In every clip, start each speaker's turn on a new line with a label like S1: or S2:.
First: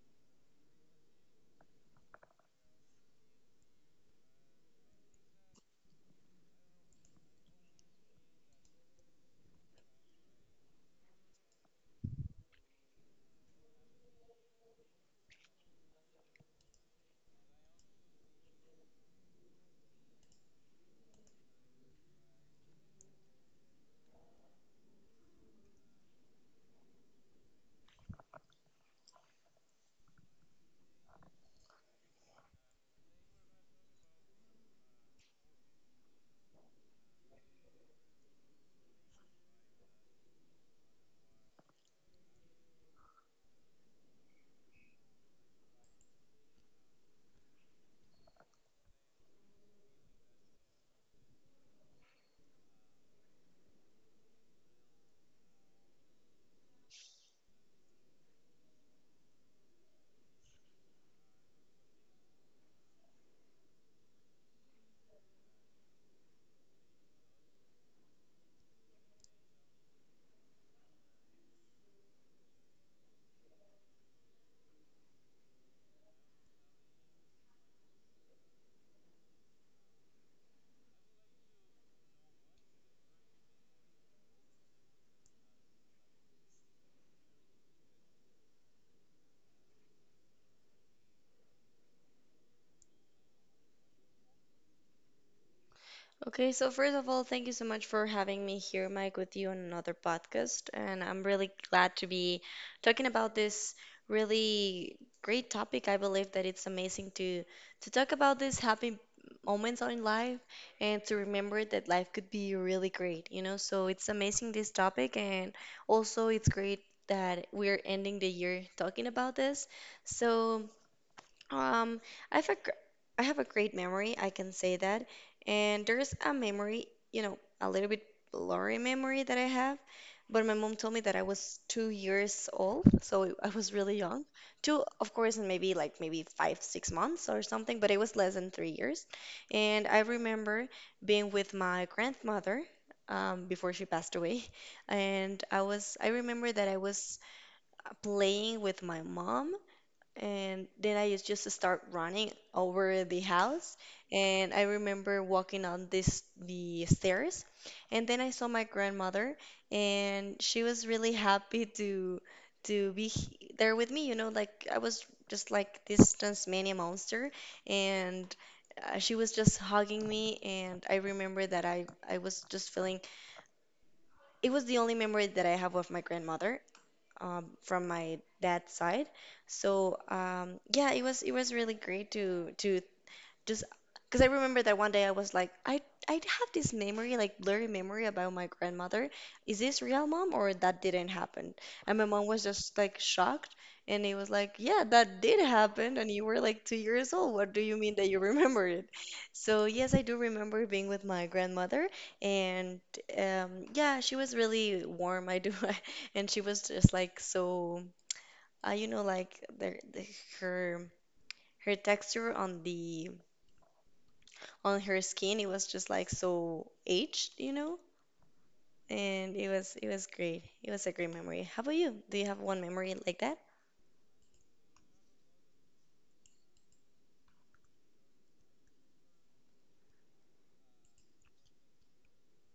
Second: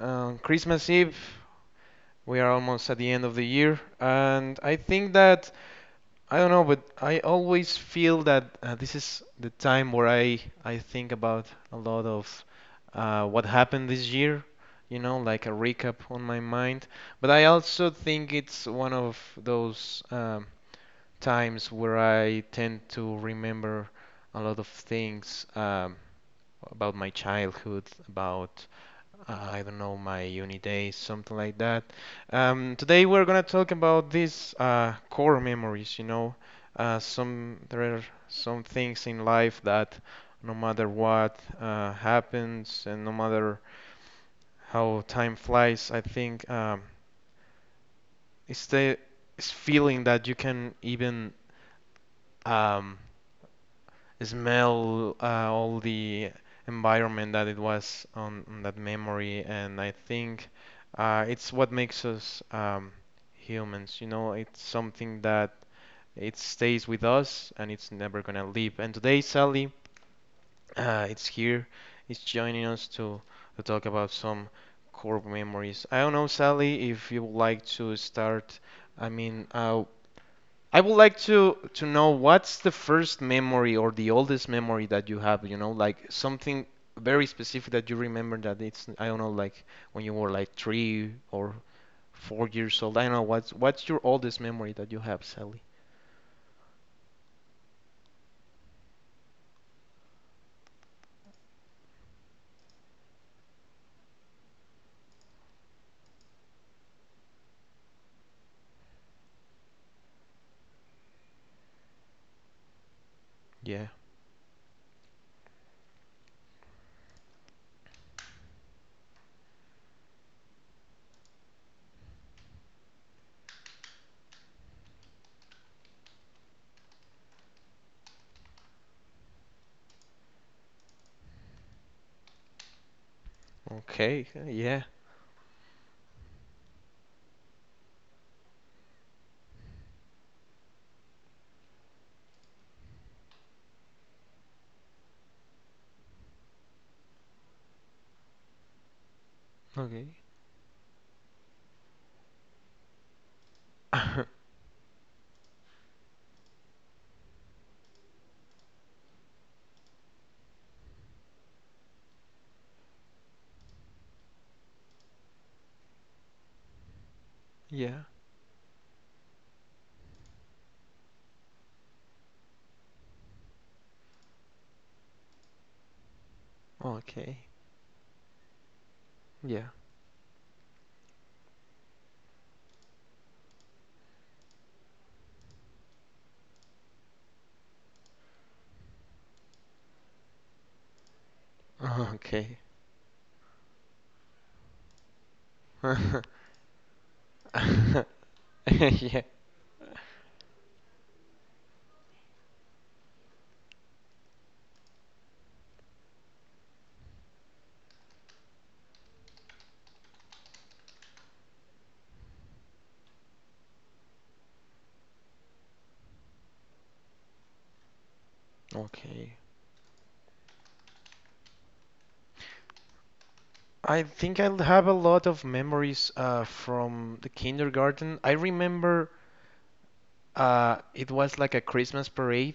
S1: on Christmas Eve. We are almost at the end of the year, and I think that I don't know, but I always feel that this is the time where I think about a lot of what happened this year, you know, like a recap on my mind. But I also think it's one of those times where I tend to remember a lot of things, about my childhood, about I don't know, my uni days, something like that. Today we're gonna talk about these core memories. You know, some there are some things in life that no matter what happens and no matter how time flies, I think it's the it's feeling that you can even, um, smell all the environment that it was on that memory, and I think it's what makes us, humans. You know, it's something that it stays with us and it's never gonna leave. And today, Sally, it's here, it's joining us to talk about some core memories. I don't know, Sally, if you would like to start. I mean, I would like to know what's the first memory or the oldest memory that you have, you know, like something very specific that you remember that it's, I don't know, like when you were like 3 or 4 years old. I don't know what's your oldest memory that you have, Sally?
S2: Okay, so first of all, thank you so much for having me here, Mike, with you on another podcast. And I'm really glad to be talking about this really great topic. I believe that it's amazing to talk about these happy moments in life and to remember that life could be really great, you know? So
S1: Yeah.
S2: it's amazing this topic, and also it's great that we're ending the year talking about this. So um, I have a, I have a great memory, I can say that. And there's a memory, you know, a little bit blurry memory that I have. But my mom told me that I was 2 years old, so I was really young.
S1: Okay.
S2: Two,
S1: Yeah.
S2: of course, and maybe like maybe five, 6 months or something, but it was less than 3 years. And I remember being with my grandmother before she passed away. And I remember that I was playing with my mom,
S1: Okay.
S2: and then I used just to start running over the house. And I remember walking on this the stairs, and then I saw my grandmother, and she was really happy to be there with me. You know, like I was just like this Tasmanian monster,
S1: Yeah.
S2: and she was just hugging me. And I remember that I was just feeling it was the only memory that I have of my grandmother,
S1: Okay.
S2: from my dad's side.
S1: Yeah.
S2: So yeah, it was really great to just because I remember that one day I was like, I have this memory, like blurry memory about my grandmother. Is this real, mom, or that didn't happen? And my mom was
S1: Okay.
S2: just like shocked, and it was like, yeah, that did happen, and you were like 2 years old. What do you mean that you remember it?
S1: Yeah.
S2: So yes, I do remember being with my grandmother, and yeah, she was really warm. I do, and she was just like so, you know, like the her her texture on the on her skin. It was just like so aged, you know? And
S1: Okay.
S2: it was great. It was a great memory. How about you? Do you have one memory like that?
S1: I think I have a lot of memories from the kindergarten. I remember it was like a Christmas parade.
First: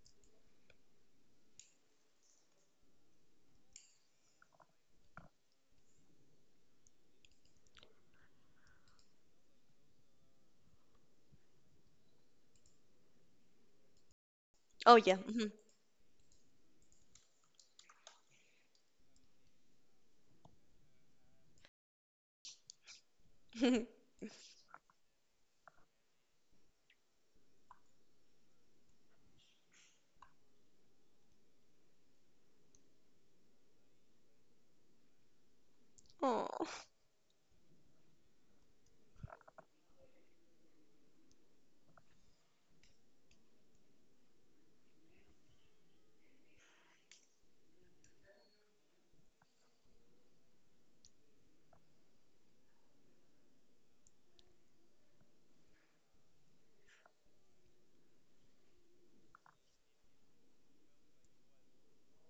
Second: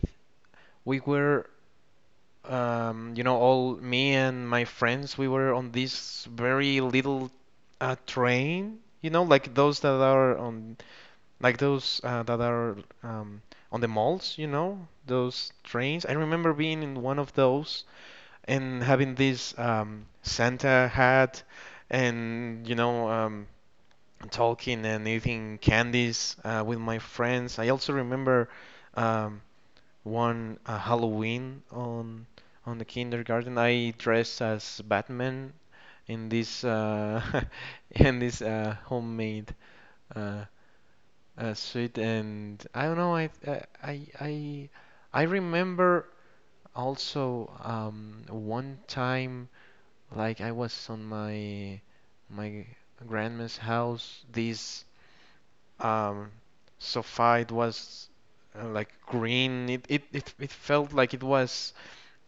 S1: We were, you know, all me and my friends, we were on this very little train, you know, like those that are on, like those that are, on the malls, you know,
S2: Oh, yeah.
S1: those trains. I remember being in one of those and having this, Santa hat and, you know,
S2: Mhm.
S1: talking and eating candies with my friends. I also remember, um, one Halloween on the kindergarten. I dressed as Batman in
S2: Oh,
S1: this in this homemade uh, suit, and I don't know. I remember also, one time, like I was on my grandma's house. This, um, so far, it was like green. It felt like it was,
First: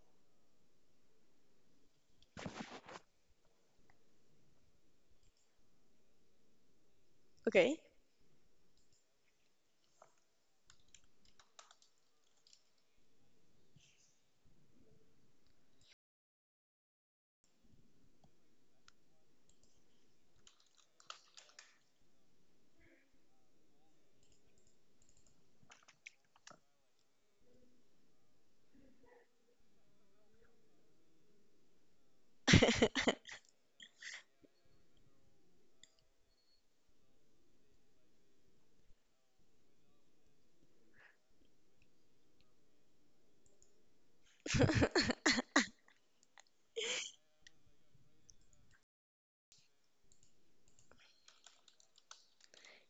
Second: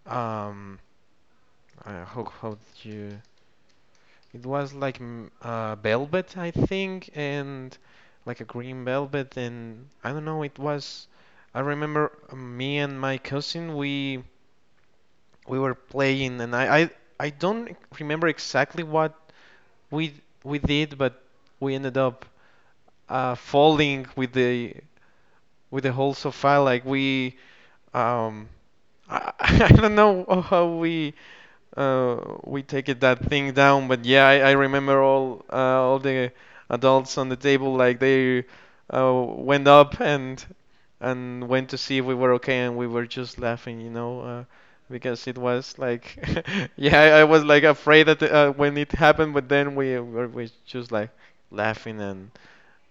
S1: um how do you, it was like, velvet, I think, and
S2: okay.
S1: like a green velvet, and I don't know, it was, I remember me and my cousin, we were playing, and I don't remember exactly what we we did, but we ended up falling with the whole sofa, like we, Um, I, I don't know how uh, we take it that thing down, but yeah, I remember all, the adults on the table, like they went up and went to see if we were okay, and we were just laughing, you know, because it was like, yeah, I was like afraid that, when it happened, but then we just like laughing and,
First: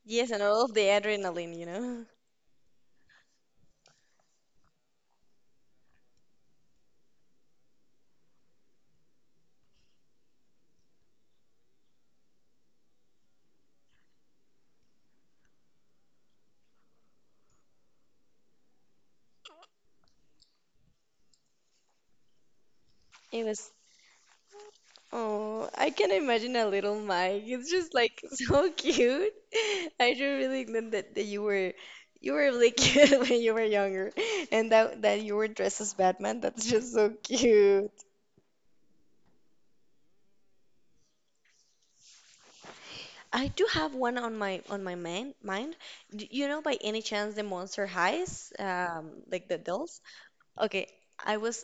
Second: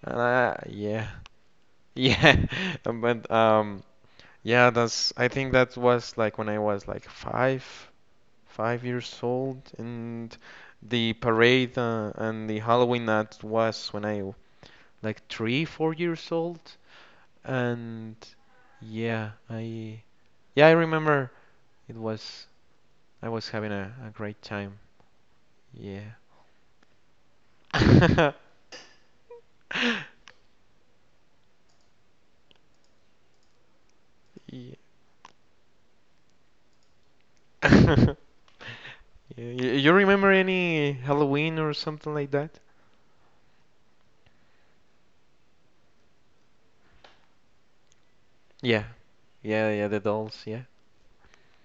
S2: Yes, and all of the
S1: yeah,
S2: adrenaline, you know?
S1: yeah, but, yeah, that's, I think that was like when I was like five years old, and the parade, and the Halloween, that was when like three, 4 years old, and yeah, I remember, it was I
S2: It
S1: was
S2: was,
S1: having a great time.
S2: oh, I can
S1: Yeah.
S2: imagine a little Mike. It's just like so cute. I do really think that, you were really cute when you were younger, and
S1: Yeah.
S2: that you were dressed as Batman. That's just so cute.
S1: Y- You remember any Halloween or something like that?
S2: I do have one on my mind. Do you know by any chance the Monster Highs,
S1: Yeah,
S2: like the
S1: yeah, yeah, the
S2: dolls?
S1: dolls, yeah.
S2: Okay, I was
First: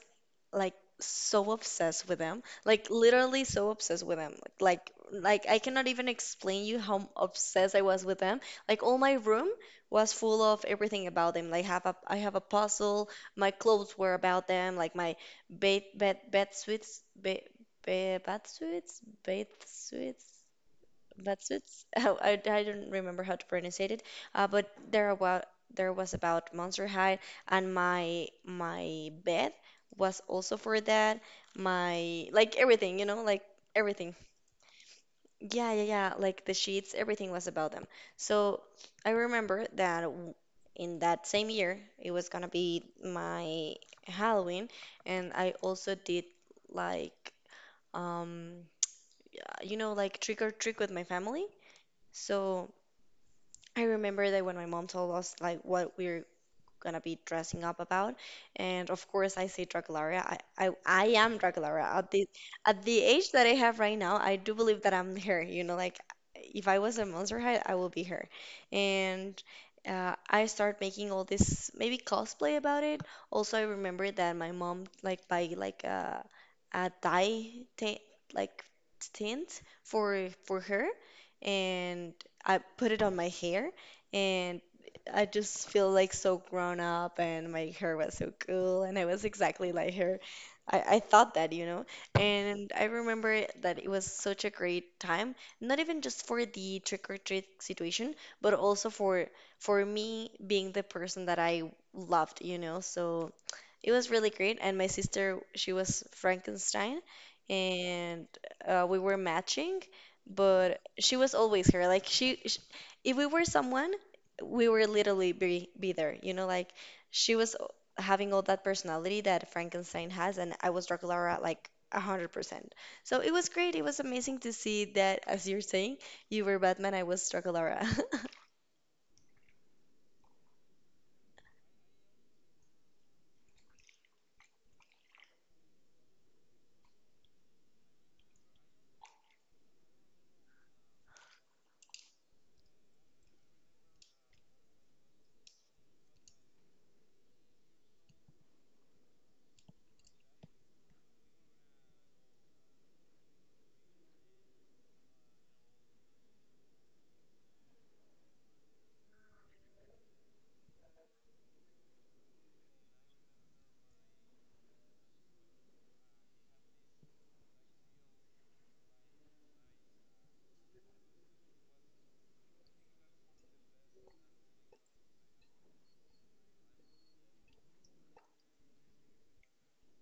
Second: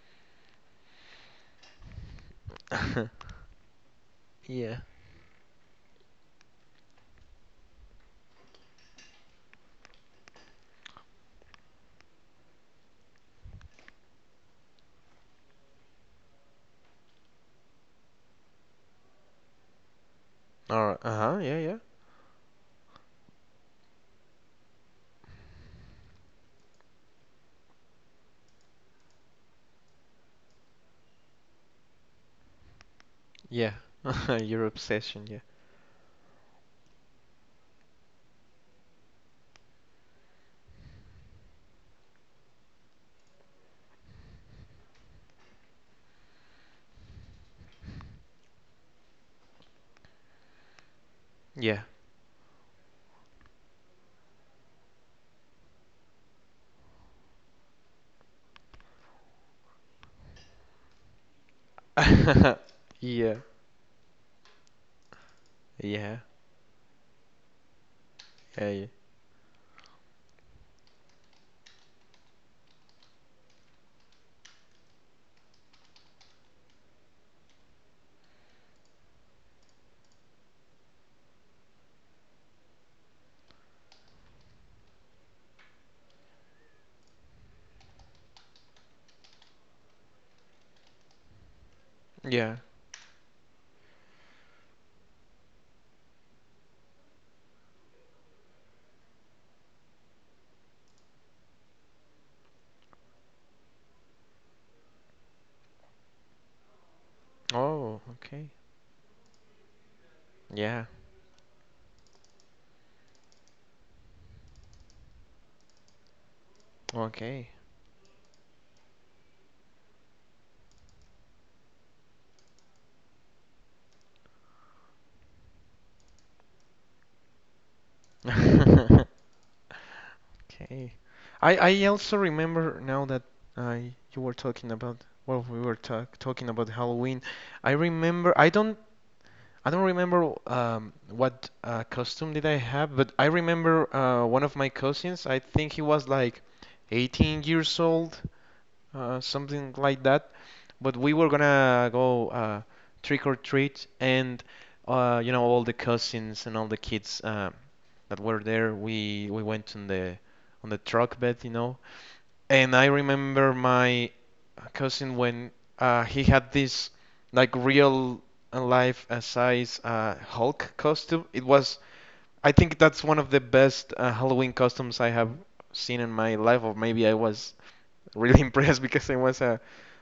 S2: like so obsessed with them, like literally so obsessed with them.
S1: Yeah.
S2: Like I cannot even explain you how obsessed I was with them. Like all my room was full of everything about them. Like have a I have a puzzle. My clothes were about them. Like my bed suits bed bed bath suits bed suits.
S1: All right. Uh-huh,
S2: That's
S1: yeah, yeah.
S2: it's how I don't remember how to pronounce it, but there was about Monster High, and my bed was also for that. My like everything, you know, like
S1: Yeah.
S2: everything.
S1: Your obsession,
S2: Yeah, yeah, yeah. Like the sheets, everything was about them. So I remember that in that same year, it was gonna be my Halloween, and I also did like um, you know, like trick or trick with my family.
S1: yeah.
S2: So, I remember that when my mom told us like what we're gonna be dressing up about. And of course, I say Dracularia. I am Dracularia.
S1: Yeah.
S2: At the age
S1: Yeah.
S2: that I have right now, I do believe that I'm her. You know,
S1: Yeah.
S2: like
S1: Yeah.
S2: if I was a Monster High, I will be her.
S1: Yeah.
S2: And I start making all this maybe cosplay about it. Also, I remember that my mom like buy like a dye tint like tint for her, and I put it on my hair, and I just feel like so grown up, and my hair was so cool, and I was exactly like her. I thought that, you know.
S1: Yeah.
S2: And I remember that it was such a great time, not even just for the trick or treat situation, but also for me being the person that I loved, you know. So it was really great, and my sister, she was Frankenstein,
S1: Oh,
S2: and
S1: okay.
S2: we were matching, but
S1: Yeah.
S2: she was always her. Like she, sh if we were someone, we were literally be there. You know, like she
S1: Okay.
S2: was o- having all that personality that Frankenstein has, and I was Draculaura like 100%. So it was great. It was amazing to see that, as you're saying, you were Batman, I was Draculaura.
S1: Okay. I also remember now that, uh, you were talking about, well, we were talking about Halloween. I remember, I don't remember, what costume did I have, but I remember one of my cousins. I think he was like 18 years old, something like that. But we were gonna go, trick or treat, and, you know, all the cousins and all the kids that were there. We went on the truck bed, you know, and I remember my cousin, when he had this like real life size Hulk costume. It was, I think that's one of the best Halloween costumes I have seen in my life, or maybe I was really, impressed because I was a,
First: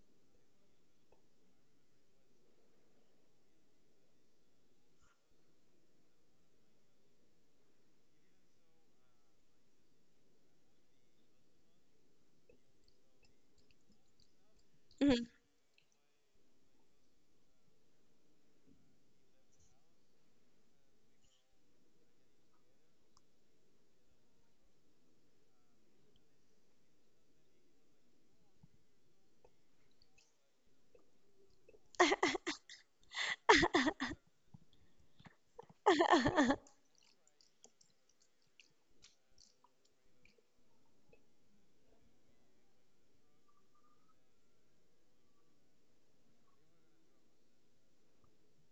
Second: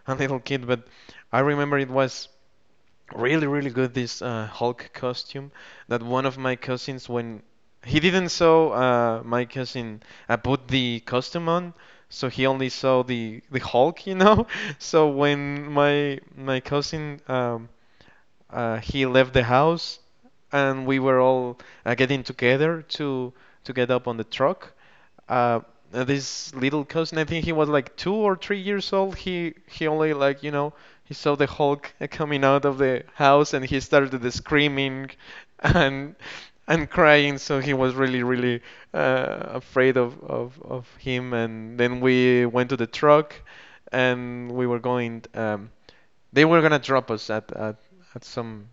S1: a little kid, but I remember it was. Really, really good, this Hulk costume, that one of my cousins, when he didn't saw my cousin put the costume on, so he only saw the Hulk, you know. So when my cousin, he left the house, and we were all getting together to get up on the truck. Uh, this little cousin, I think he was like 2 or 3 years old. He only, like, you know, he saw the Hulk, coming out of the house, and he started screaming, and crying. So he was really, really afraid of him. And then we went to the truck, and we were going. They were gonna drop us at some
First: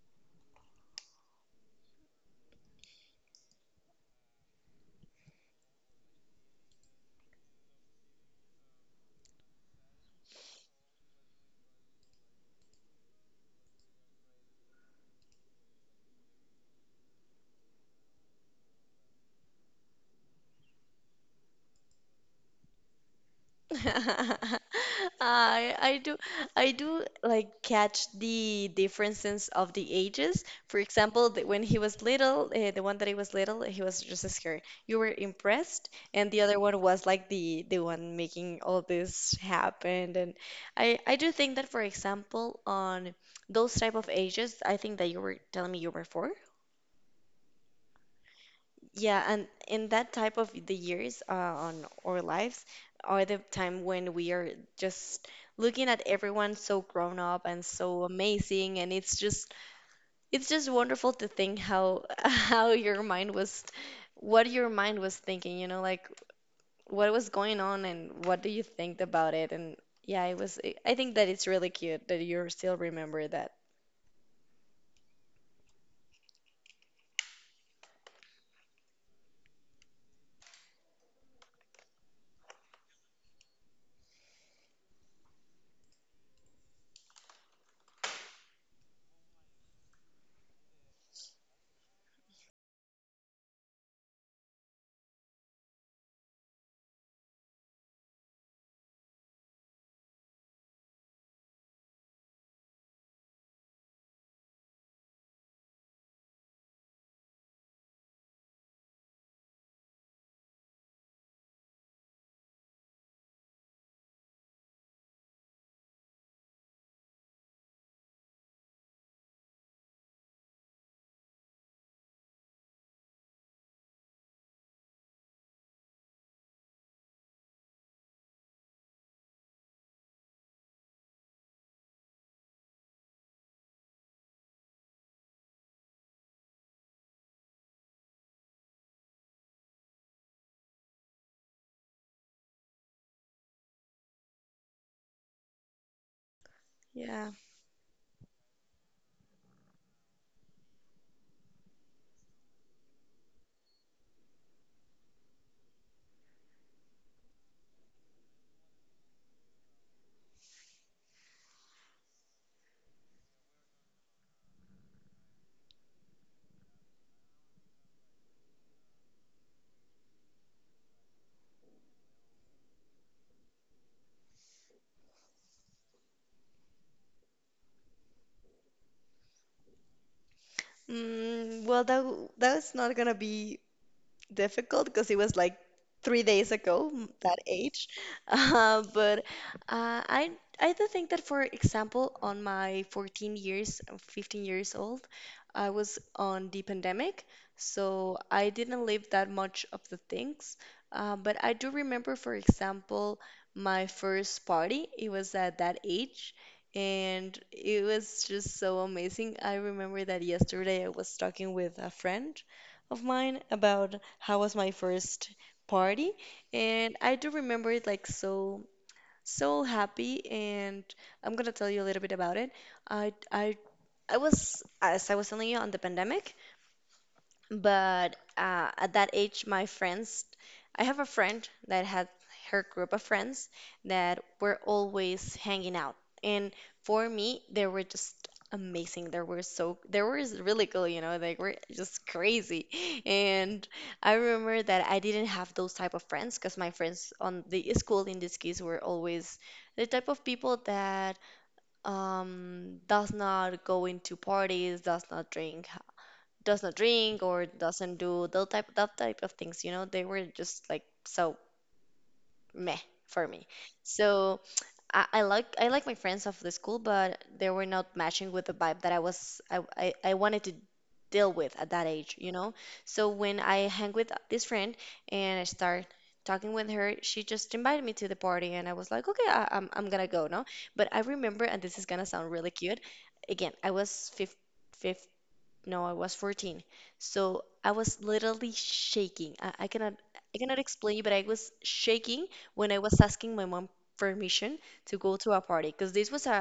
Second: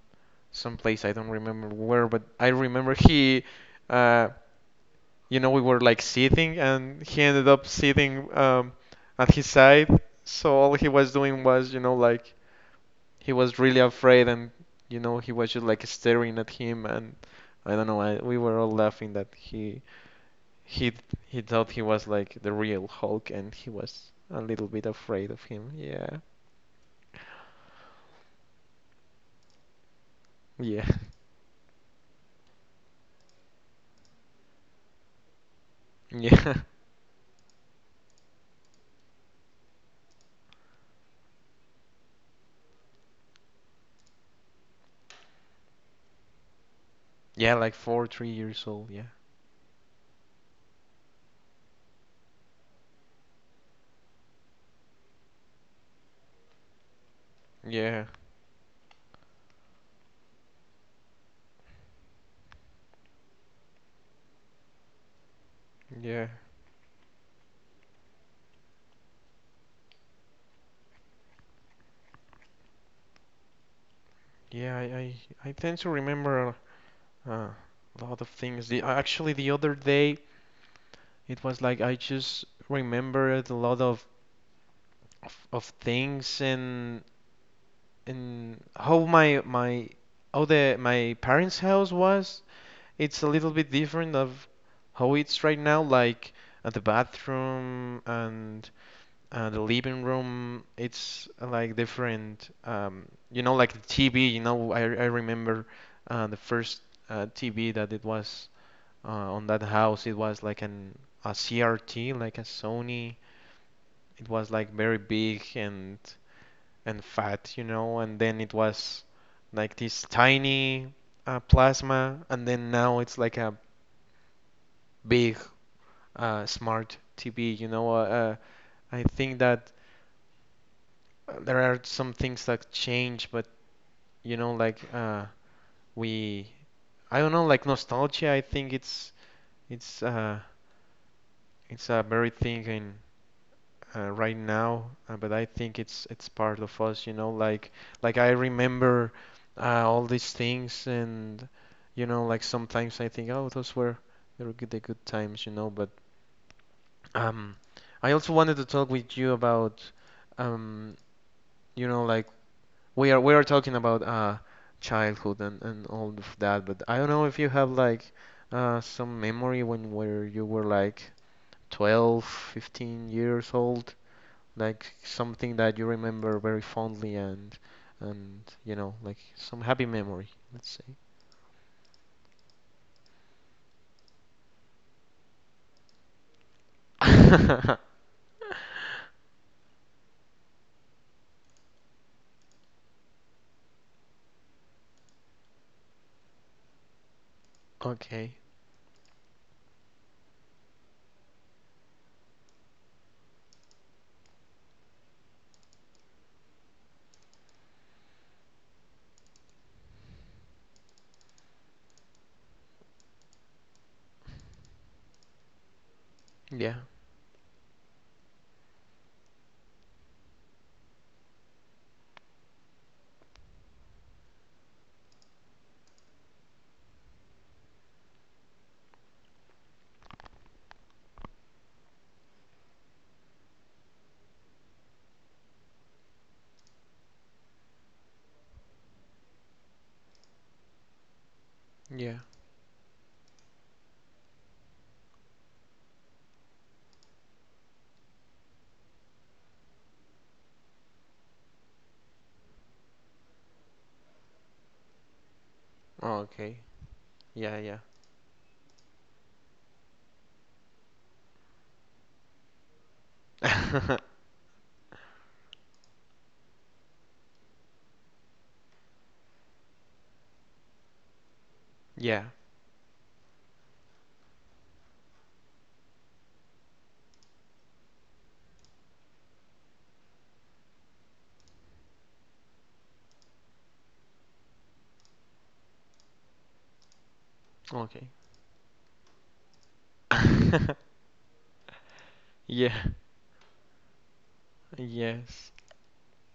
S1: place I don't remember where, but I remember, uh, you know, we were like sitting, and he ended up sitting, at his side. So all he was doing was, you know, like he was really afraid, and you know, he was just like staring at him, and I don't know, we were all laughing that he he thought he was like the real Hulk, and he was a little bit afraid of him.
S2: I I do
S1: Yeah,
S2: I do like catch the differences of the ages. For
S1: yeah,
S2: example, when he was little, the one that he was little, he was just scared. You were impressed, and the
S1: yeah.
S2: other one was like the one making all this happen. And I do think that, for example, on those type of ages, I think that you were telling me you were four.
S1: Yeah, like four, 3 years old. Yeah,
S2: Yeah, and in that type of the years on our lives are the time when we are just looking at everyone so grown up and so
S1: yeah,
S2: amazing, and it's just wonderful to think how how your mind was, what your mind was thinking, you know, like
S1: yeah,
S2: what was going on and what do you think about it? And yeah, it was I think that it's really cute that you still remember that.
S1: yeah. I tend to remember a lot of things. The Actually, the other day, it was like I just remembered a lot of things, and how my my how the my parents' house was. It's a little bit different of how it's right now. Like at the bathroom, and, the living room, it's like different. You know, like the TV. You know, I remember the first TV that it was on that house. It was like an a CRT, like a Sony. It was like very big and fat, you know. And then it was like this tiny plasma, and then now it's like a big smart TV. You know, I think that there are some things that change, but, you know, like, we I don't know, like, nostalgia, I think it's, it's uh it's a very thing in, right now, but I think it's part of us, you
S2: Yeah.
S1: know, like I remember all these things, and you know, like sometimes I think, oh, those were they were good, the good times, you know, but, um I also wanted to talk with you about, um you know, like, we are talking about childhood, and, all of that, but I don't know if you have like some memory when where you were like 12, 15 years old, like something that you remember very fondly, and you know, like some happy memory, let's say.
S2: Mm, well, that that's not gonna be difficult because it was like 3 days ago, that age. But uh, I I do think that, for example, on my 14 years, 15 years old, I was on the pandemic, so
S1: Okay.
S2: I didn't live that much of the things. But I do remember, for example, my first party. It was at that age. And it was just so amazing. I remember that yesterday I was talking with a friend of mine about how was my first party,
S1: Yeah.
S2: and I do remember it like so so happy, and I'm gonna tell you a little bit about it. I I I was as I was telling you on the pandemic, but at that age, my friends, I have a friend that had her group of friends that were always hanging out. And for me, they were just amazing. They were really cool, you know, they were just
S1: Yeah.
S2: crazy. And I remember that I didn't have those type of friends because my friends on the school in this case were always the type of people that does not go into parties,
S1: Oh, okay.
S2: does not drink or
S1: Yeah, yeah.
S2: doesn't do the type that type of things, you know, they were just like so meh for me. So I like my friends of the school, but they were not matching with the vibe that I wanted to deal with at that age,
S1: Yeah.
S2: you know. So when I hang with this friend and I start talking with her, she just invited me to the party, and I was like, okay, I'm gonna go no. But I remember and this is gonna sound really cute, again, I was 15, no, I was 14. So I was
S1: Okay.
S2: literally shaking. I cannot explain, but I was shaking when
S1: Yeah.
S2: I was asking my mom permission to go to a
S1: Yes.
S2: party, because this was a,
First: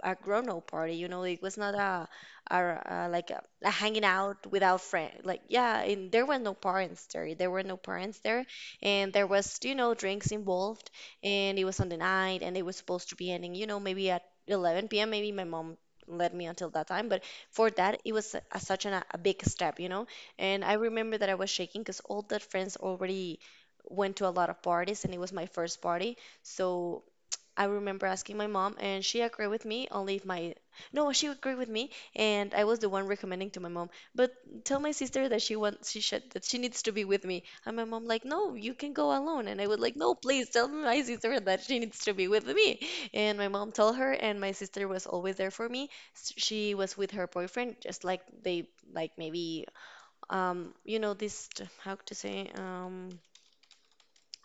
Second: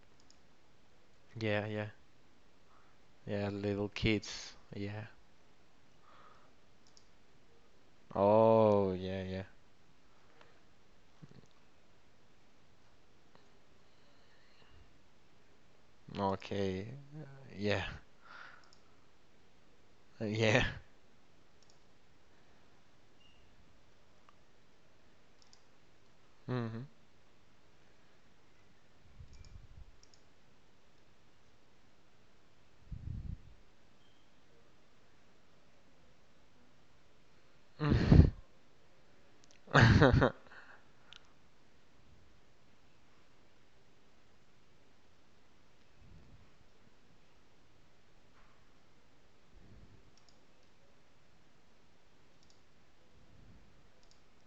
S2: a, a a grown-up party, you know, it was
S1: Yeah,
S2: not
S1: yeah.
S2: a, a like
S1: Yeah,
S2: a
S1: little
S2: hanging out
S1: kids.
S2: without
S1: Yeah.
S2: friend. Like yeah, and there were no parents there. There were no parents there,
S1: Oh,
S2: and
S1: yeah,
S2: there
S1: yeah.
S2: was, you know, drinks involved, and it was on the night, and it was supposed to be ending, you know, maybe at 11 p.m. Maybe my mom let me until that
S1: Okay.
S2: time, but for
S1: Yeah.
S2: that it was such a big step, you know.
S1: Yeah.
S2: And I remember that I was shaking because all the friends already went to a lot of parties, and it was my first party.
S1: Mhm.
S2: So I remember asking my mom, and she agreed with me, only if my. No, she agreed with me, and I was the one recommending to my mom. But tell my sister that she wants, she should, that she needs to be with me. And my mom like, no, you can go alone. And I was like, no, please tell my sister that she needs to be with me. And my mom told her, and my sister was always there for me. She was with her boyfriend, just like they, like maybe, you know, this, how to say.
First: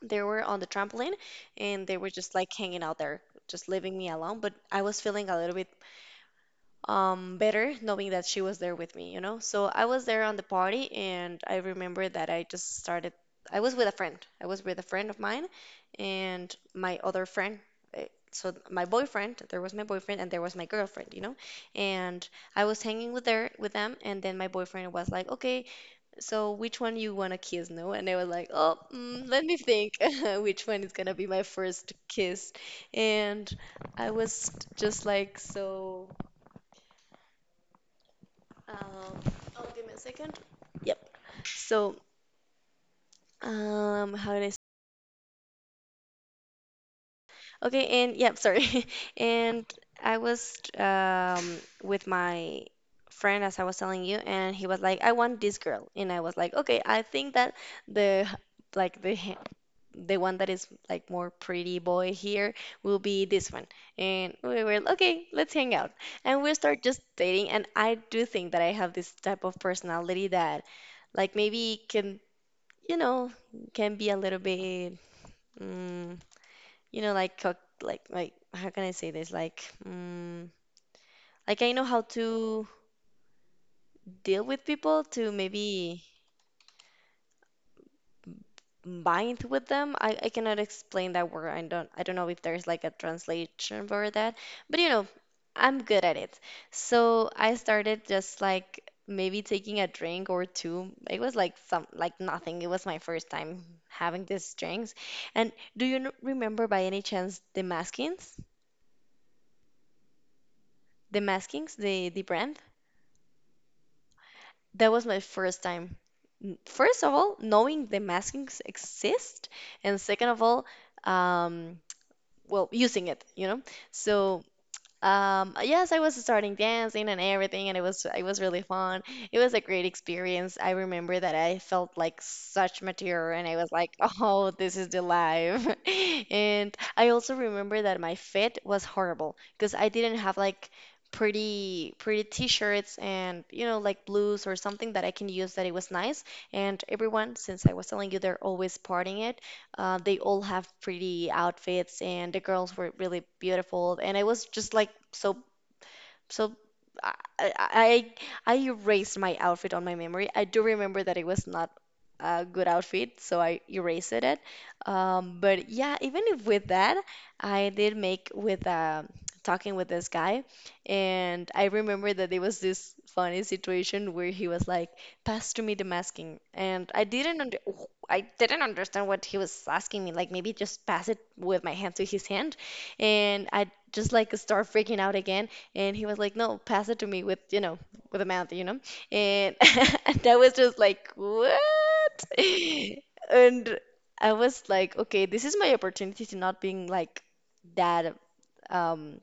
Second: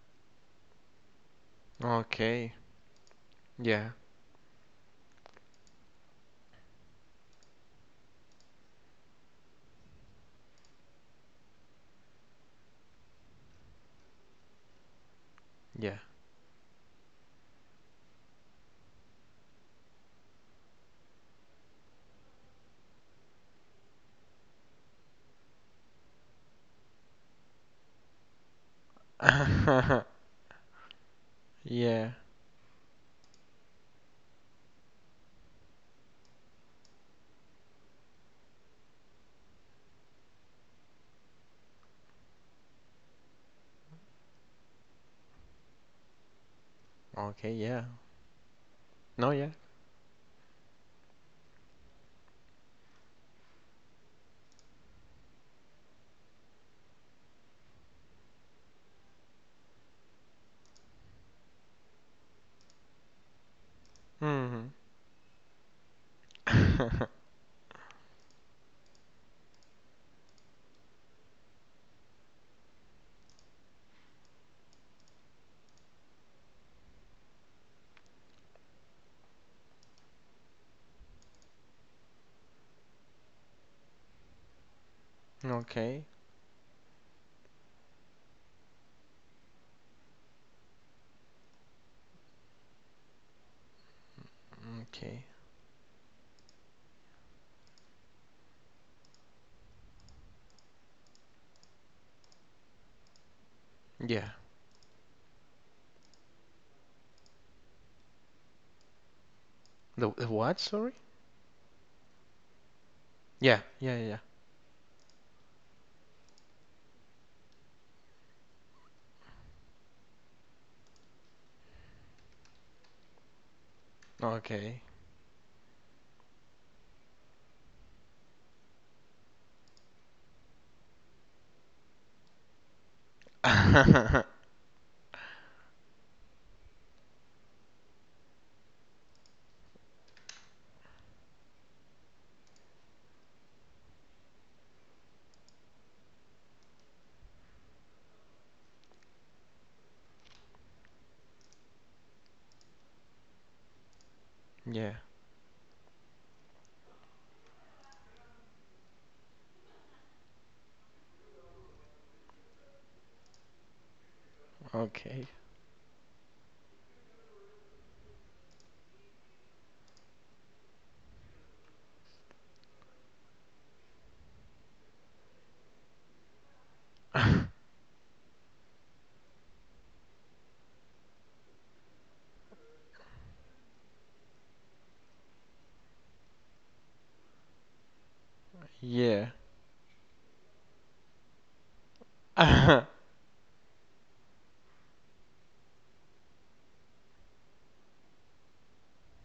S2: They were on the trampoline and they were just like
S1: Okay.
S2: hanging out there, just
S1: Yeah.
S2: leaving me alone. But I was feeling a little bit better knowing that she was there with me. So I was there on the party and I remember that I just started, I was with a friend. I was with a friend of mine
S1: Yeah.
S2: and my other friend. eh, So my boyfriend, there was my boyfriend and there was my girlfriend. And I was hanging with her with them, and then my boyfriend was like, "Okay, so which one you want to kiss?" no And I was like, "Oh, let me think, which one is gonna be my first
S1: Yeah.
S2: kiss?" And I was just like, so um oh, give me a second. Yep. So, how did I...
S1: Okay, yeah.
S2: Okay. And yeah, sorry.
S1: No, yeah.
S2: And I was with my friend, as I was telling you, and he was like, "I want this girl," and I was like, "Okay, I think that the, like, the one that is like more pretty boy here will be this one." And we
S1: Hmm.
S2: were, okay, let's hang out, and we start just dating. And I do think that I have this type of personality that, like, maybe can, you know, can be a little bit... mm, you know, like, cook, like, how can I say this? Like, like, I know how to deal with people to maybe
S1: Okay.
S2: bind with them. I cannot explain that word. I don't know if there's like a translation for that, but you know,
S1: Okay.
S2: I'm good at it. So I started just like maybe taking a drink or two. It was like some, like, nothing. It was my first time having
S1: Yeah.
S2: these drinks. And do you remember by any chance the Maskins?
S1: The what? Sorry?
S2: The Maskings, the brand?
S1: Yeah. Yeah, yeah. Yeah.
S2: That was my first time. First of all, knowing the maskings exist, and second of all, um, well, using it. So
S1: Okay.
S2: yes, I was starting dancing and everything, and it was really fun. It was a great experience. I remember that I felt like such mature, and I was like, "Oh, this is the life." And I also remember that my fit was horrible because I didn't have like pretty t-shirts and, you know, like blues or something that I can use that it was nice. And everyone, since I was telling you, they're always partying it. They all have pretty outfits, and the girls were really beautiful. And I was just like,
S1: Yeah.
S2: so, so, I I erased my outfit on my memory. I do remember that it was not a good outfit, so I erased it.
S1: Okay.
S2: But yeah, even if with that, I did make with talking with this guy, and I remember that there was this funny situation where he was like, "Pass to me the masking," and I didn't under oh, I didn't understand what he was asking me. Like, maybe just pass it with my hand to his hand, and I just like start freaking out again, and he was like, "No, pass it to me with, you know, with a mouth, you know."
S1: Yeah.
S2: And, and I was just like, "What?" And I was like, "Okay, this is my opportunity to not being like that, um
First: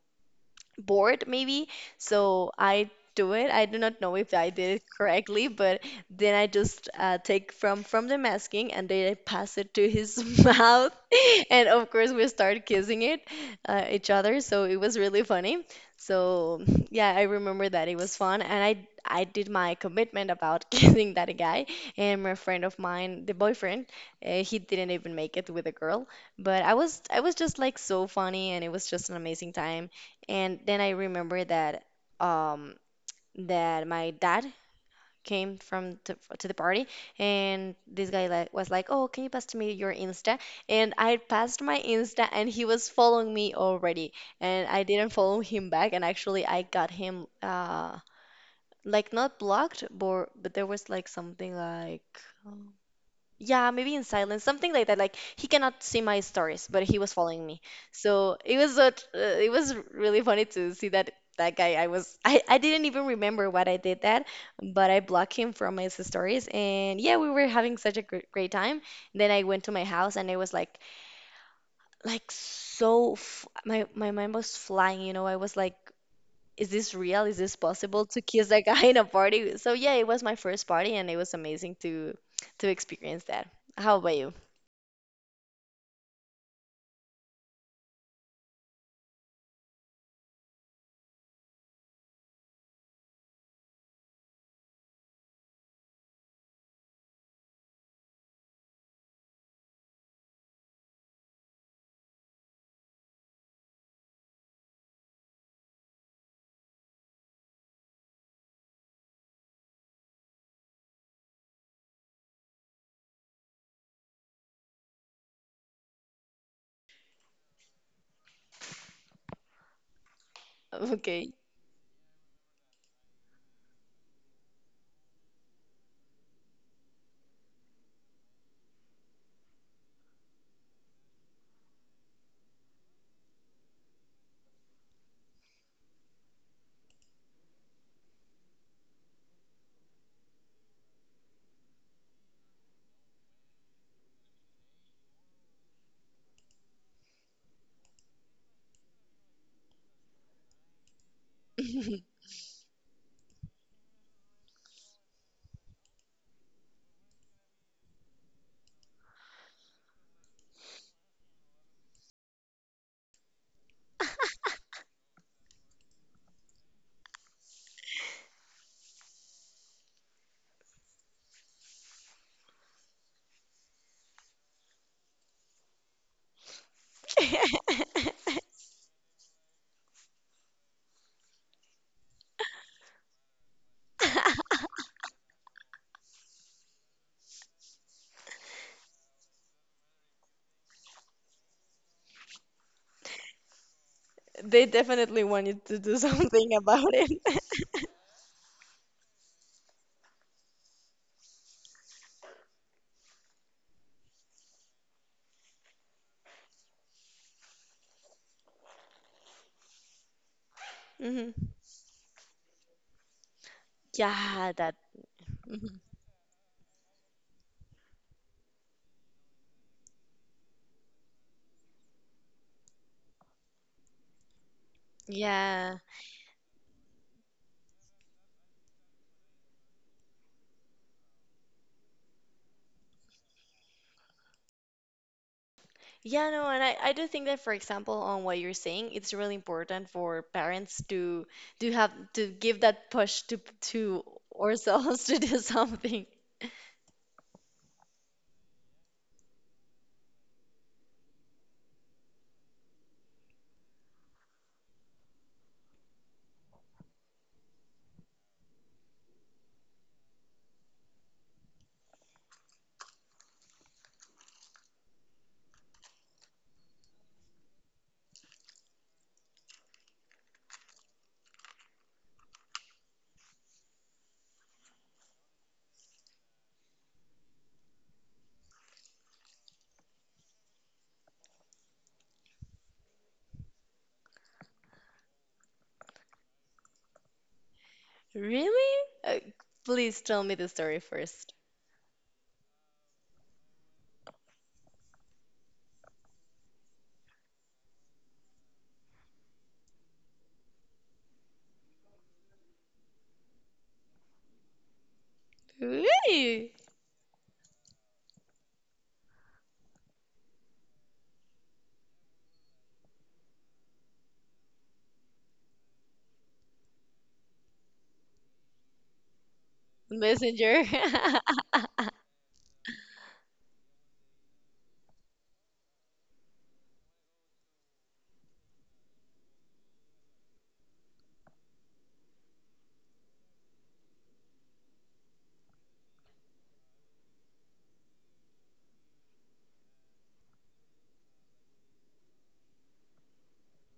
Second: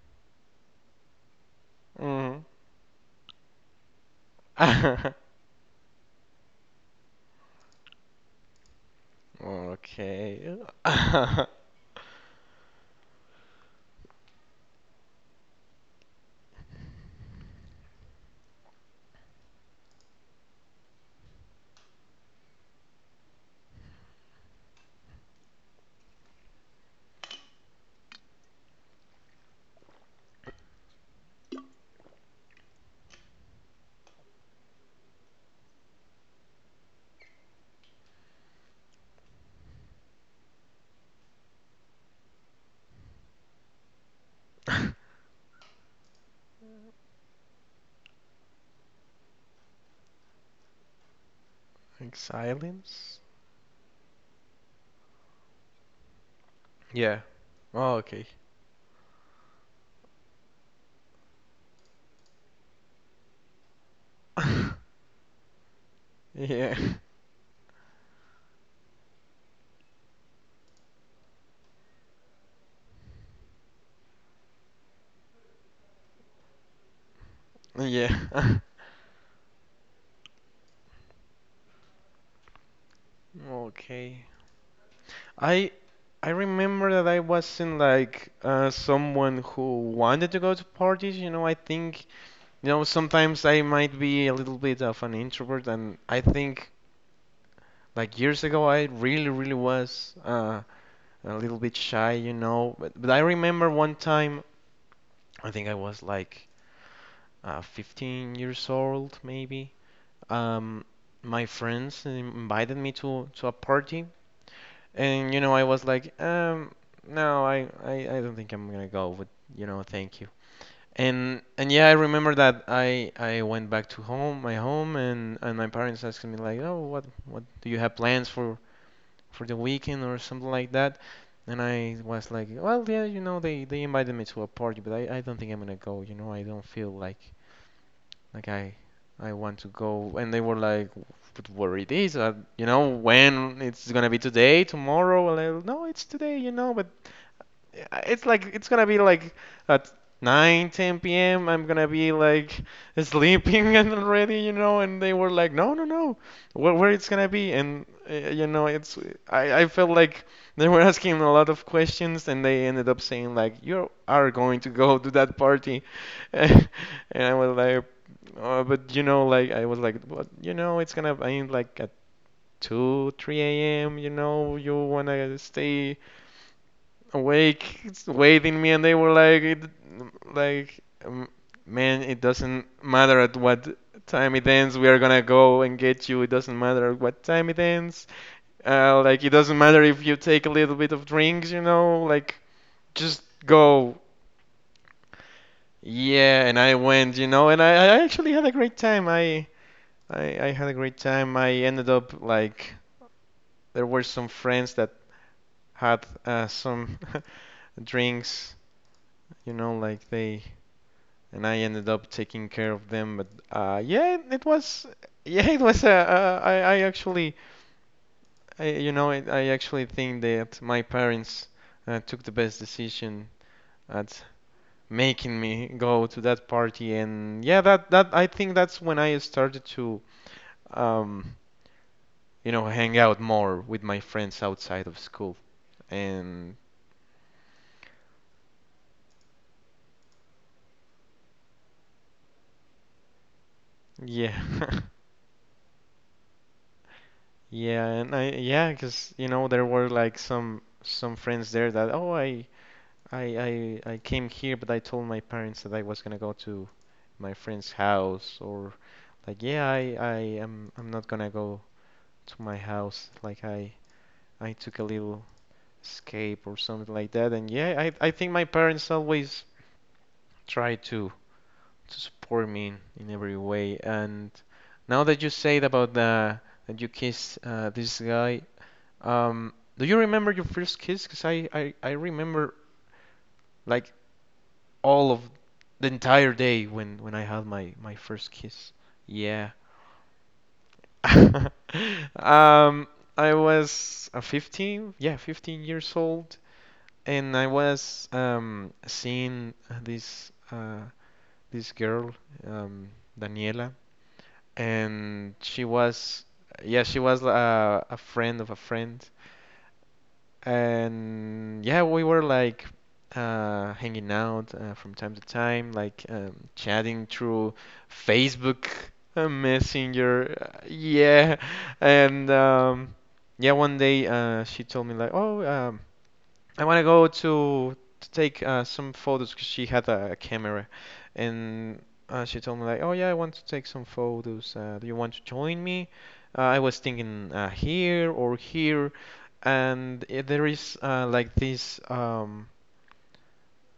S2: board maybe."
S1: Mhm.
S2: So I do it. I do not know if I did it correctly, but then I just take from the masking, and then I pass it to his
S1: Okay.
S2: mouth, and of course we start kissing it each other. So it was really funny. So yeah, I remember that it was fun, and I did my commitment about kissing that guy. And my friend of mine, the boyfriend, he didn't even make it with a girl. But I was, I was just like, so funny, and it was just an amazing time. And then I remember that um that my dad came from to the party, and this guy like was like, "Oh, can you pass to me your Insta?" And I passed my Insta, and he was following me already, and I didn't follow him back. And actually I got him like not blocked, but there was like something like...
S1: Like
S2: oh,
S1: silence?
S2: yeah, maybe in silence, something like that. Like he cannot see my stories, but he was
S1: Yeah.
S2: following me.
S1: Oh, okay.
S2: So it was a, it was really funny to see that that guy. I was, I didn't even remember what I did that, but I blocked him from his stories.
S1: Yeah.
S2: And yeah, we were having such a gr great time. Then I went to my house, and I was like, so f my mind was flying. You know, I was like, is this real? Is this possible
S1: Yeah.
S2: to kiss a guy in a party? So yeah, it was my first party, and it was amazing to experience that. How about
S1: Okay.
S2: you?
S1: I I remember that I wasn't like someone who wanted to go to parties. You know, I think, you know, sometimes I might be a little bit of an introvert, and I think like years ago I really, really was a little bit shy. You know, but, I remember one time, I think I was like, 15 years old maybe. Um, my friends invited me to a party, and you know, I was like, no, I don't think I'm gonna go, but you know, thank you.
S2: Okay.
S1: And yeah, I remember that I went back to home, my home, and my parents asked me like, oh, what do you have plans for the weekend or something like that? And I was like, well, yeah, you know, they invited me to a party, but I don't think I'm gonna go. You know, I don't feel like like I want to go. And they were like, but where it is, you know, when it's gonna be, today, tomorrow? And no, it's today, you know, but it's like it's gonna be like at nine, ten 10 p.m. I'm gonna be like sleeping and already, you know. And they were like, no, no, no, where it's gonna be. And you know, it's, I felt like they were asking a lot of questions, and they ended up saying like, "You are going to go to that party," and I was like, oh, but you know, like, I was like, but you know, it's gonna end like at 2, 3 a.m. You know, you wanna stay awake, waiting me. And they were like, it, like, um, man, it doesn't matter at what time it ends. We are gonna go and get you. It doesn't matter at what time it ends. Like, it doesn't matter if you take a little bit of drinks, you know, like, just go.
S2: They definitely wanted to do
S1: Yeah,
S2: something
S1: and I
S2: about
S1: went, you
S2: it.
S1: know, and I actually had a great time. I had a great time. I ended up like, there were some friends that had some drinks, you know, like they,
S2: Hmm.
S1: and I ended up taking care of them. But yeah, it
S2: Yeah, that.
S1: was, yeah, it
S2: Hmm.
S1: was. I actually, I, you know I actually think that my parents took the best decision at making me
S2: Yeah.
S1: go to that party. And yeah, that I think that's when I started to um, hang out more with my friends outside of school,
S2: Yeah, no,
S1: and
S2: and I do think that, for example, on what you're saying, it's really important for parents to have to give that push to
S1: yeah.
S2: ourselves to do something.
S1: Yeah, and I, yeah, 'cause you know there were like some friends there that, oh, I came here, but I told my parents that I was gonna go to my friend's house, or like, yeah, I am I'm not gonna go to my house. Like I took a little escape or something like that. And yeah, I think my parents always try to support me in, every way. And now that you said about the that you kissed, this guy, um, do you remember your first kiss? 'Cause I remember, like, all of the entire day when I had my first kiss.
S2: Really? Uh,
S1: Yeah.
S2: Please tell me the story first.
S1: Um, I was 15, yeah, 15 years old, and I was seeing this uh this girl, um Daniela. And
S2: Ooh,
S1: she was a friend of a friend. And yeah, we were like hanging out from time to time, like, chatting through Facebook, Messenger.
S2: messenger.
S1: Yeah. And yeah, one day she told me like, oh, I want to go to take some photos, because she had a camera. And she told me like, "Oh yeah, I want to take some photos. Do you want to join me?" I was thinking here or here. And I there is, like, this.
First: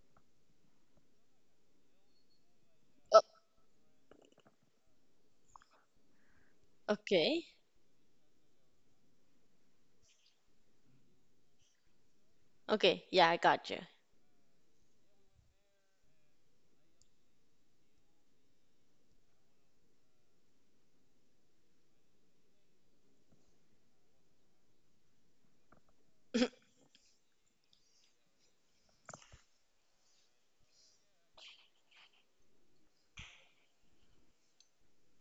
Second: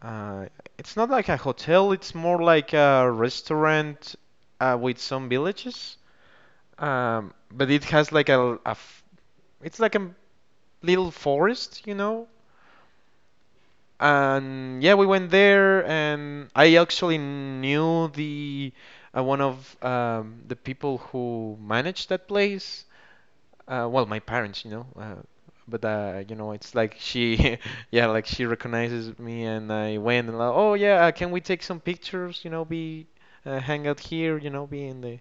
S1: uh, it's not like a hotel. It's more like a
S2: Oh,
S1: restaurant with some villages.
S2: okay.
S1: But it has like it's like a little forest, you know.
S2: Okay. Yeah, I got you.
S1: And yeah, we went there, and I actually knew the, one of the people who managed that place. Well, my parents, you know, but you know, it's like she, yeah, like she recognizes me. And I went and like, oh, yeah, can we take some pictures? You know, be hang out here, you know, be in the,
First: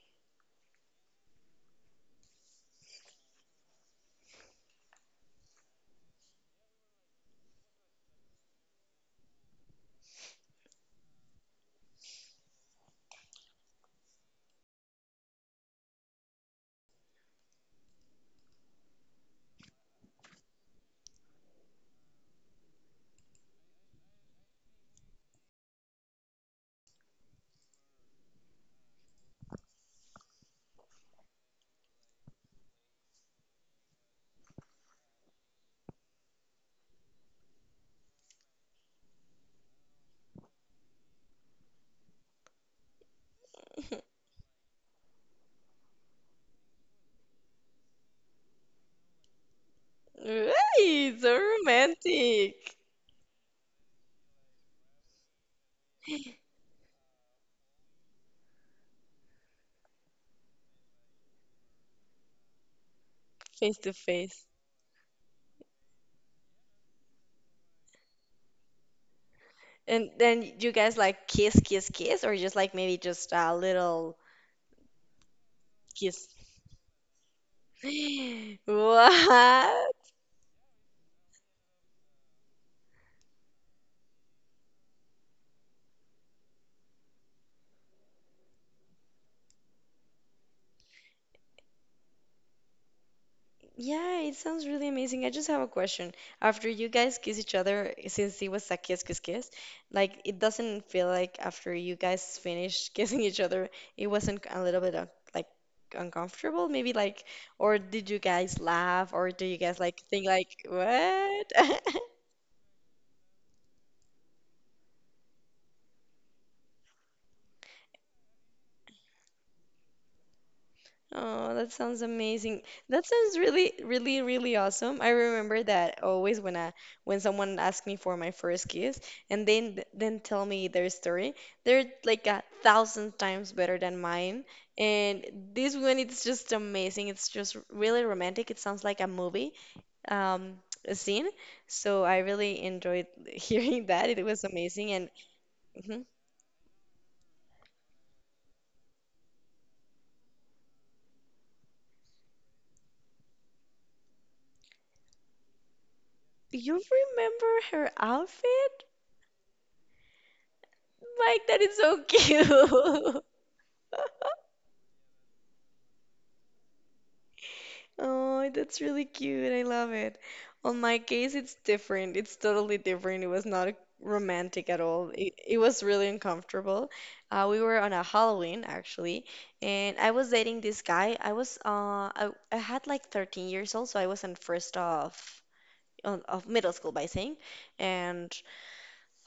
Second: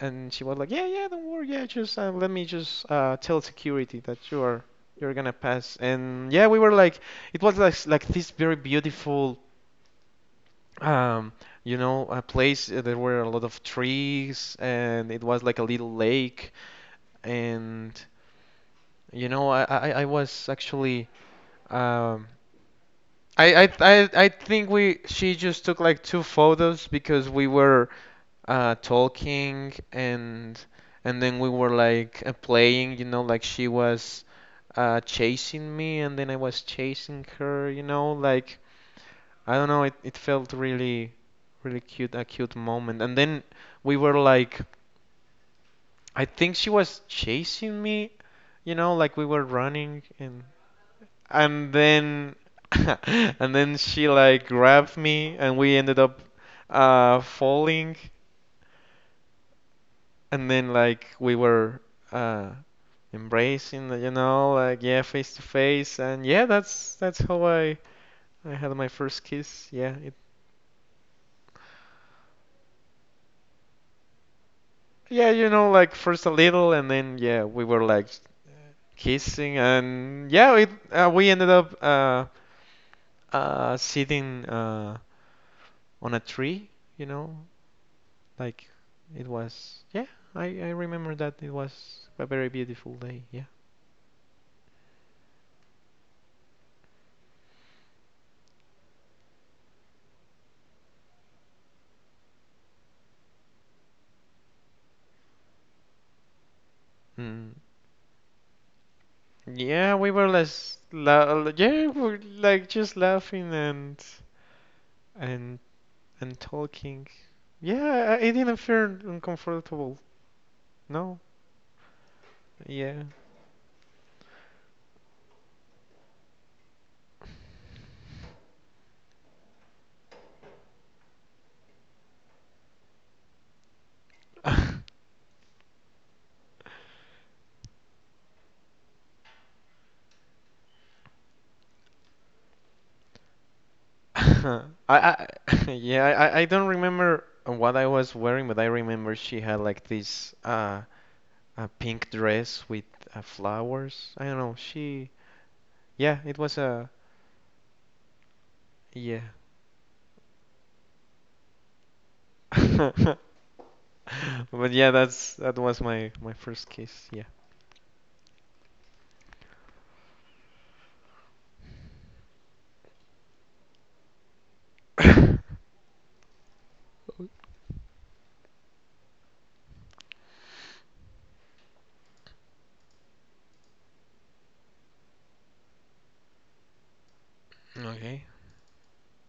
S1: and she was like, yeah, yeah, don't worry. Yeah, just let me just tell security that you are, you're gonna pass. And yeah, we were like, it was like this very beautiful, um, you know, a place. There were a lot of trees, and it was like a little lake. And you know, I was actually, um, I think we she just took like two photos, because we were talking. And then we were like playing, you know, like she was chasing me, and then I was chasing her, you know, like, I don't know, it felt really cute, a cute moment. And then we were like, I think she was chasing me, you know, like we were running, and
S2: Right, so
S1: and then
S2: romantic.
S1: and then she like grabbed me, and we ended up falling. And then, like, we were uh
S2: Face
S1: embracing,
S2: to
S1: you
S2: face.
S1: know, like, yeah, face to face. And yeah, that's how I had my first kiss. Yeah, it,
S2: And then you guys like kiss, kiss, kiss, or just like maybe just a little
S1: yeah, you know, like first a
S2: kiss?
S1: little, and then, yeah, we were like kissing.
S2: What?
S1: And yeah, it, we ended up sitting on a tree, you know, like, it was, yeah. I remember that it was a very beautiful day. Yeah.
S2: Yeah, it sounds really amazing. I just have a question. After you guys kiss each other, since it was a kiss, kiss, kiss, like it doesn't feel like after you guys finished kissing each other, it wasn't a little bit of like uncomfortable, maybe like,
S1: mm.
S2: or did you guys laugh, or do you guys
S1: Yeah,
S2: like
S1: we were
S2: think like, what?
S1: yeah, we were like just laughing and and and talking. Yeah, I didn't feel uncomfortable. No.
S2: Oh, that sounds amazing.
S1: Yeah.
S2: That sounds really, really, really awesome. I remember that always when I, when someone asks me for my first kiss and then tell me their story, they're like a thousand times better than mine.
S1: I,
S2: And this one, it's just amazing. It's just really romantic. It sounds like a movie, um, a scene. So I really enjoyed hearing that. It was amazing. And
S1: I yeah,
S2: mhm.
S1: I don't remember what I was wearing, but I remember she had like this a pink dress with flowers. I don't know, she, yeah, it was
S2: Do you
S1: a,
S2: remember her outfit?
S1: yeah.
S2: Mike, that is so cute.
S1: But yeah, that was my first kiss. Yeah.
S2: Oh, that's really cute. I love it. On my case, it's different. It's totally different. It was not romantic at all. It was really uncomfortable. We were on a Halloween, actually, and I was dating this guy. I was, I had like 13 years old, so I was in first of, of middle school by saying,
S1: Okay.
S2: and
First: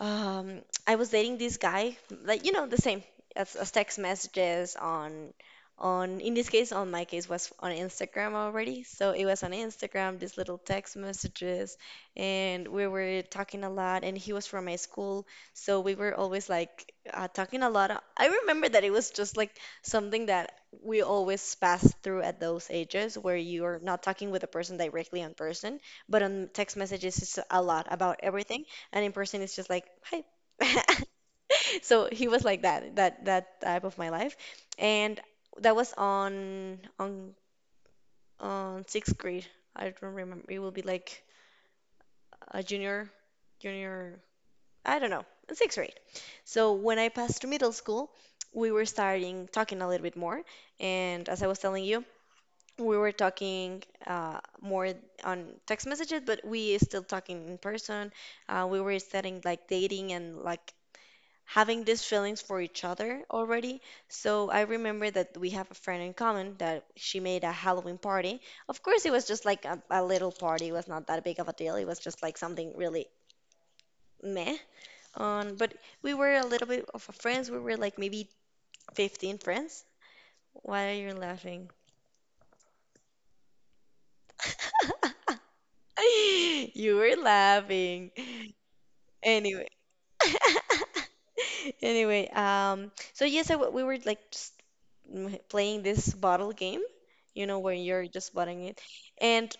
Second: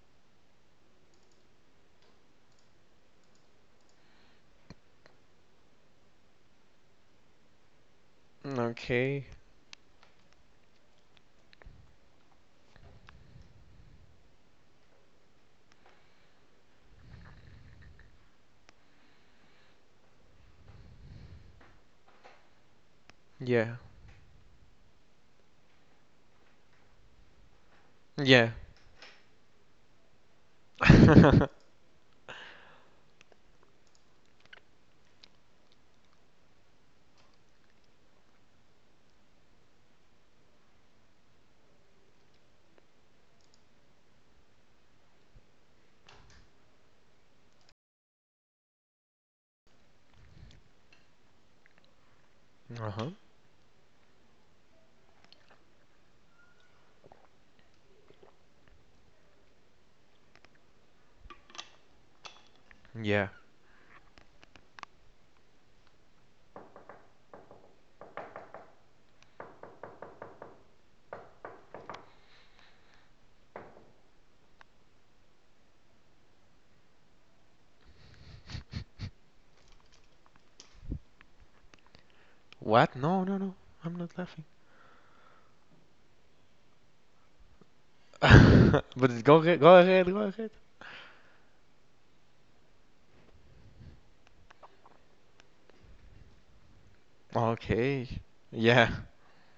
S2: I was dating this guy, like, you know, the same as text messages on, in this case, on my case, was on Instagram already. So it
S1: Okay.
S2: was on Instagram, these little text messages, and we were talking a lot. And he was from my school, so we were always like talking a lot. I remember that it was just like something that we always pass through at those ages where you
S1: Yeah.
S2: are not talking with a person directly on person, but on text messages it's a lot about
S1: Yeah.
S2: everything, and in person it's just like hi. So he was like that, that type of my life. And that was on on sixth grade. I don't remember. It will be like a junior, junior, I don't know, in sixth grade. So when I passed to middle school, we were starting talking a little bit more, and as I was telling you, we
S1: Uh-huh.
S2: were talking more on text messages, but we still talking in person. We were studying, like, dating and like having these feelings for each other
S1: Yeah.
S2: already. So I remember that we have a friend in common that she made a Halloween party. Of course, it was just like a little party. It was not that big of a deal. It was just like something really meh. But we were a little bit of a friends. We were like maybe 15 friends. Why are you laughing?
S1: What? No, no, no. I'm not laughing.
S2: You were laughing.
S1: But go ahead,
S2: Anyway.
S1: go ahead, go ahead.
S2: Anyway, so yes, I, we were like just playing this bottle game, you know, where you're
S1: Okay.
S2: just butting it.
S1: Yeah.
S2: And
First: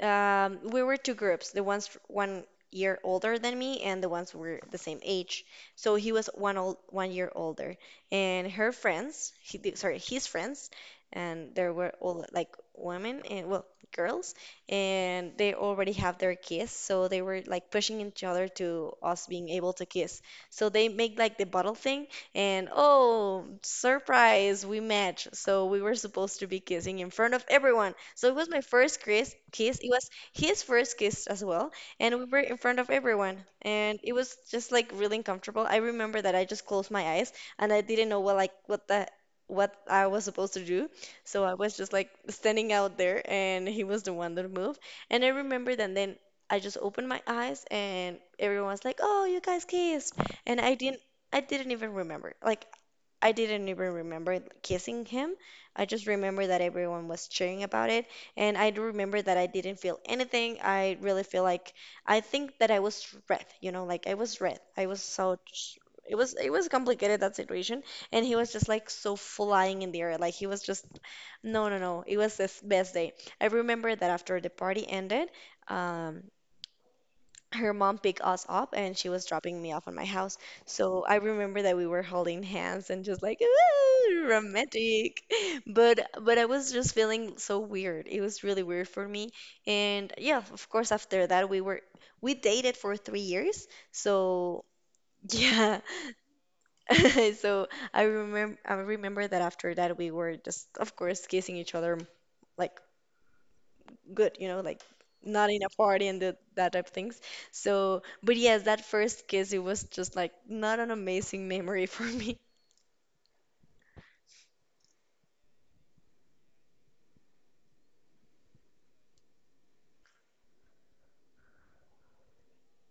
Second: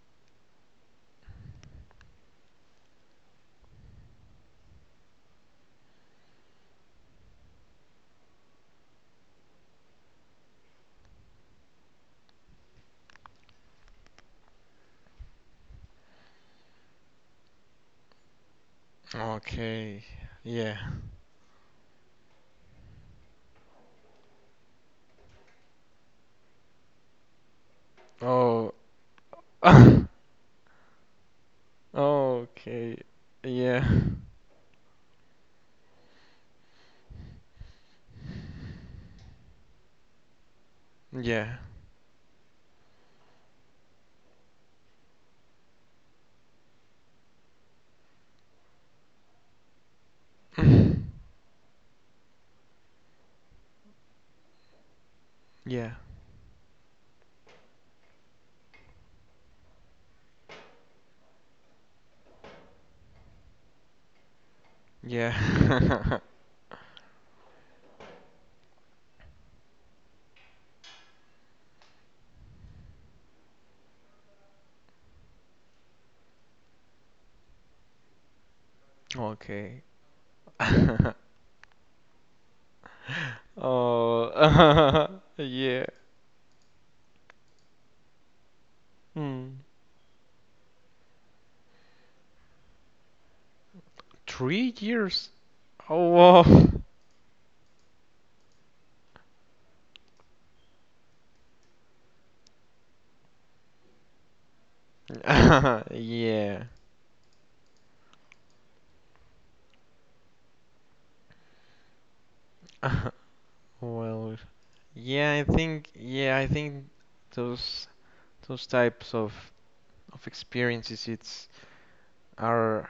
S2: we were two groups, the ones 1 year older than me, and the ones who were the same age. So he was one old, 1 year older, and her friends, he, sorry, his friends, and there were all like women and, well, girls, and they already have their kiss, so they were like pushing each other to us being able to
S1: Okay.
S2: kiss. So
S1: Yeah.
S2: they make like the bottle thing, and oh, surprise, we match. So we were supposed to be kissing in front of everyone. So it was my
S1: Oh.
S2: first kiss, kiss. It was his first kiss as well, and we were in front of
S1: Okay.
S2: everyone.
S1: Yeah.
S2: And it was just like really uncomfortable. I remember that I just closed my eyes, and I didn't know what, like, what I was supposed to do. So I
S1: Yeah.
S2: was just like standing out there, and he was the one that moved. And I remember that then I just opened my eyes, and everyone was like, "Oh, you guys kissed." And I didn't even remember. Like, I didn't even remember kissing him. I
S1: Yeah.
S2: just remember that everyone was cheering about it. And I do remember that I didn't feel anything. I really feel like I think that I was red, you know, like I was red. I was
S1: Yeah.
S2: so, it was, it was complicated that situation. And he was just like, so flying in the air. Like he was just, no, no, no. It was his best day. I remember that after the party ended, um, her mom picked us up, and she was dropping me
S1: Okay.
S2: off at my house. So I remember that we were holding hands, and just like, "Ooh,
S1: Oh,
S2: romantic."
S1: yeah.
S2: But I was just feeling so weird. It was really weird for me.
S1: Hmm.
S2: And yeah, of course after that we were, we dated for 3 years. So
S1: 3 years?
S2: yeah.
S1: Oh, wow.
S2: So I remember, I remember that after that, we were just of course kissing each other like good, you know, like not in a party and the,
S1: Yeah.
S2: that type of things. So, but yes, that first kiss, it was just like not an amazing memory for me.
S1: Well, yeah, I think those those types of experiences, it's, are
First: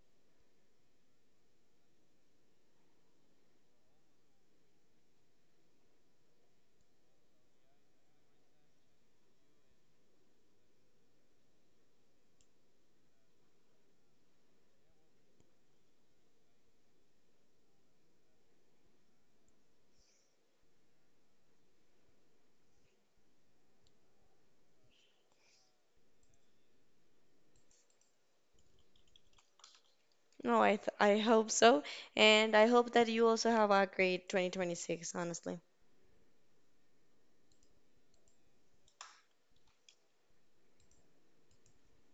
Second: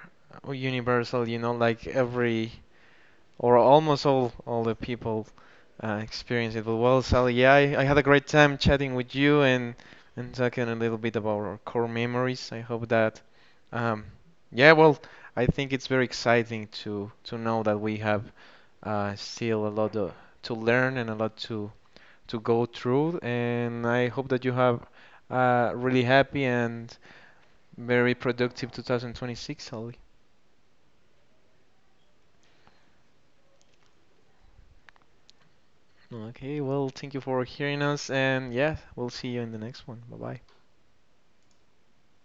S1: universal, you know, like every, or almost all the people experience it. But well, Sally, yeah, I had a great time chatting with you, and talking a little bit about our core memories. I hope that, um, yeah, well, I think it's very exciting to know that we have, still a lot to learn, and a lot to go through. And I hope that you have a really happy and very productive 2026, Sally.
S2: No, I th I hope so, and I hope that you also have a great 2026, honestly.
S1: Okay, well, thank you for hearing us, and yeah, we'll see you in the next one. Bye bye.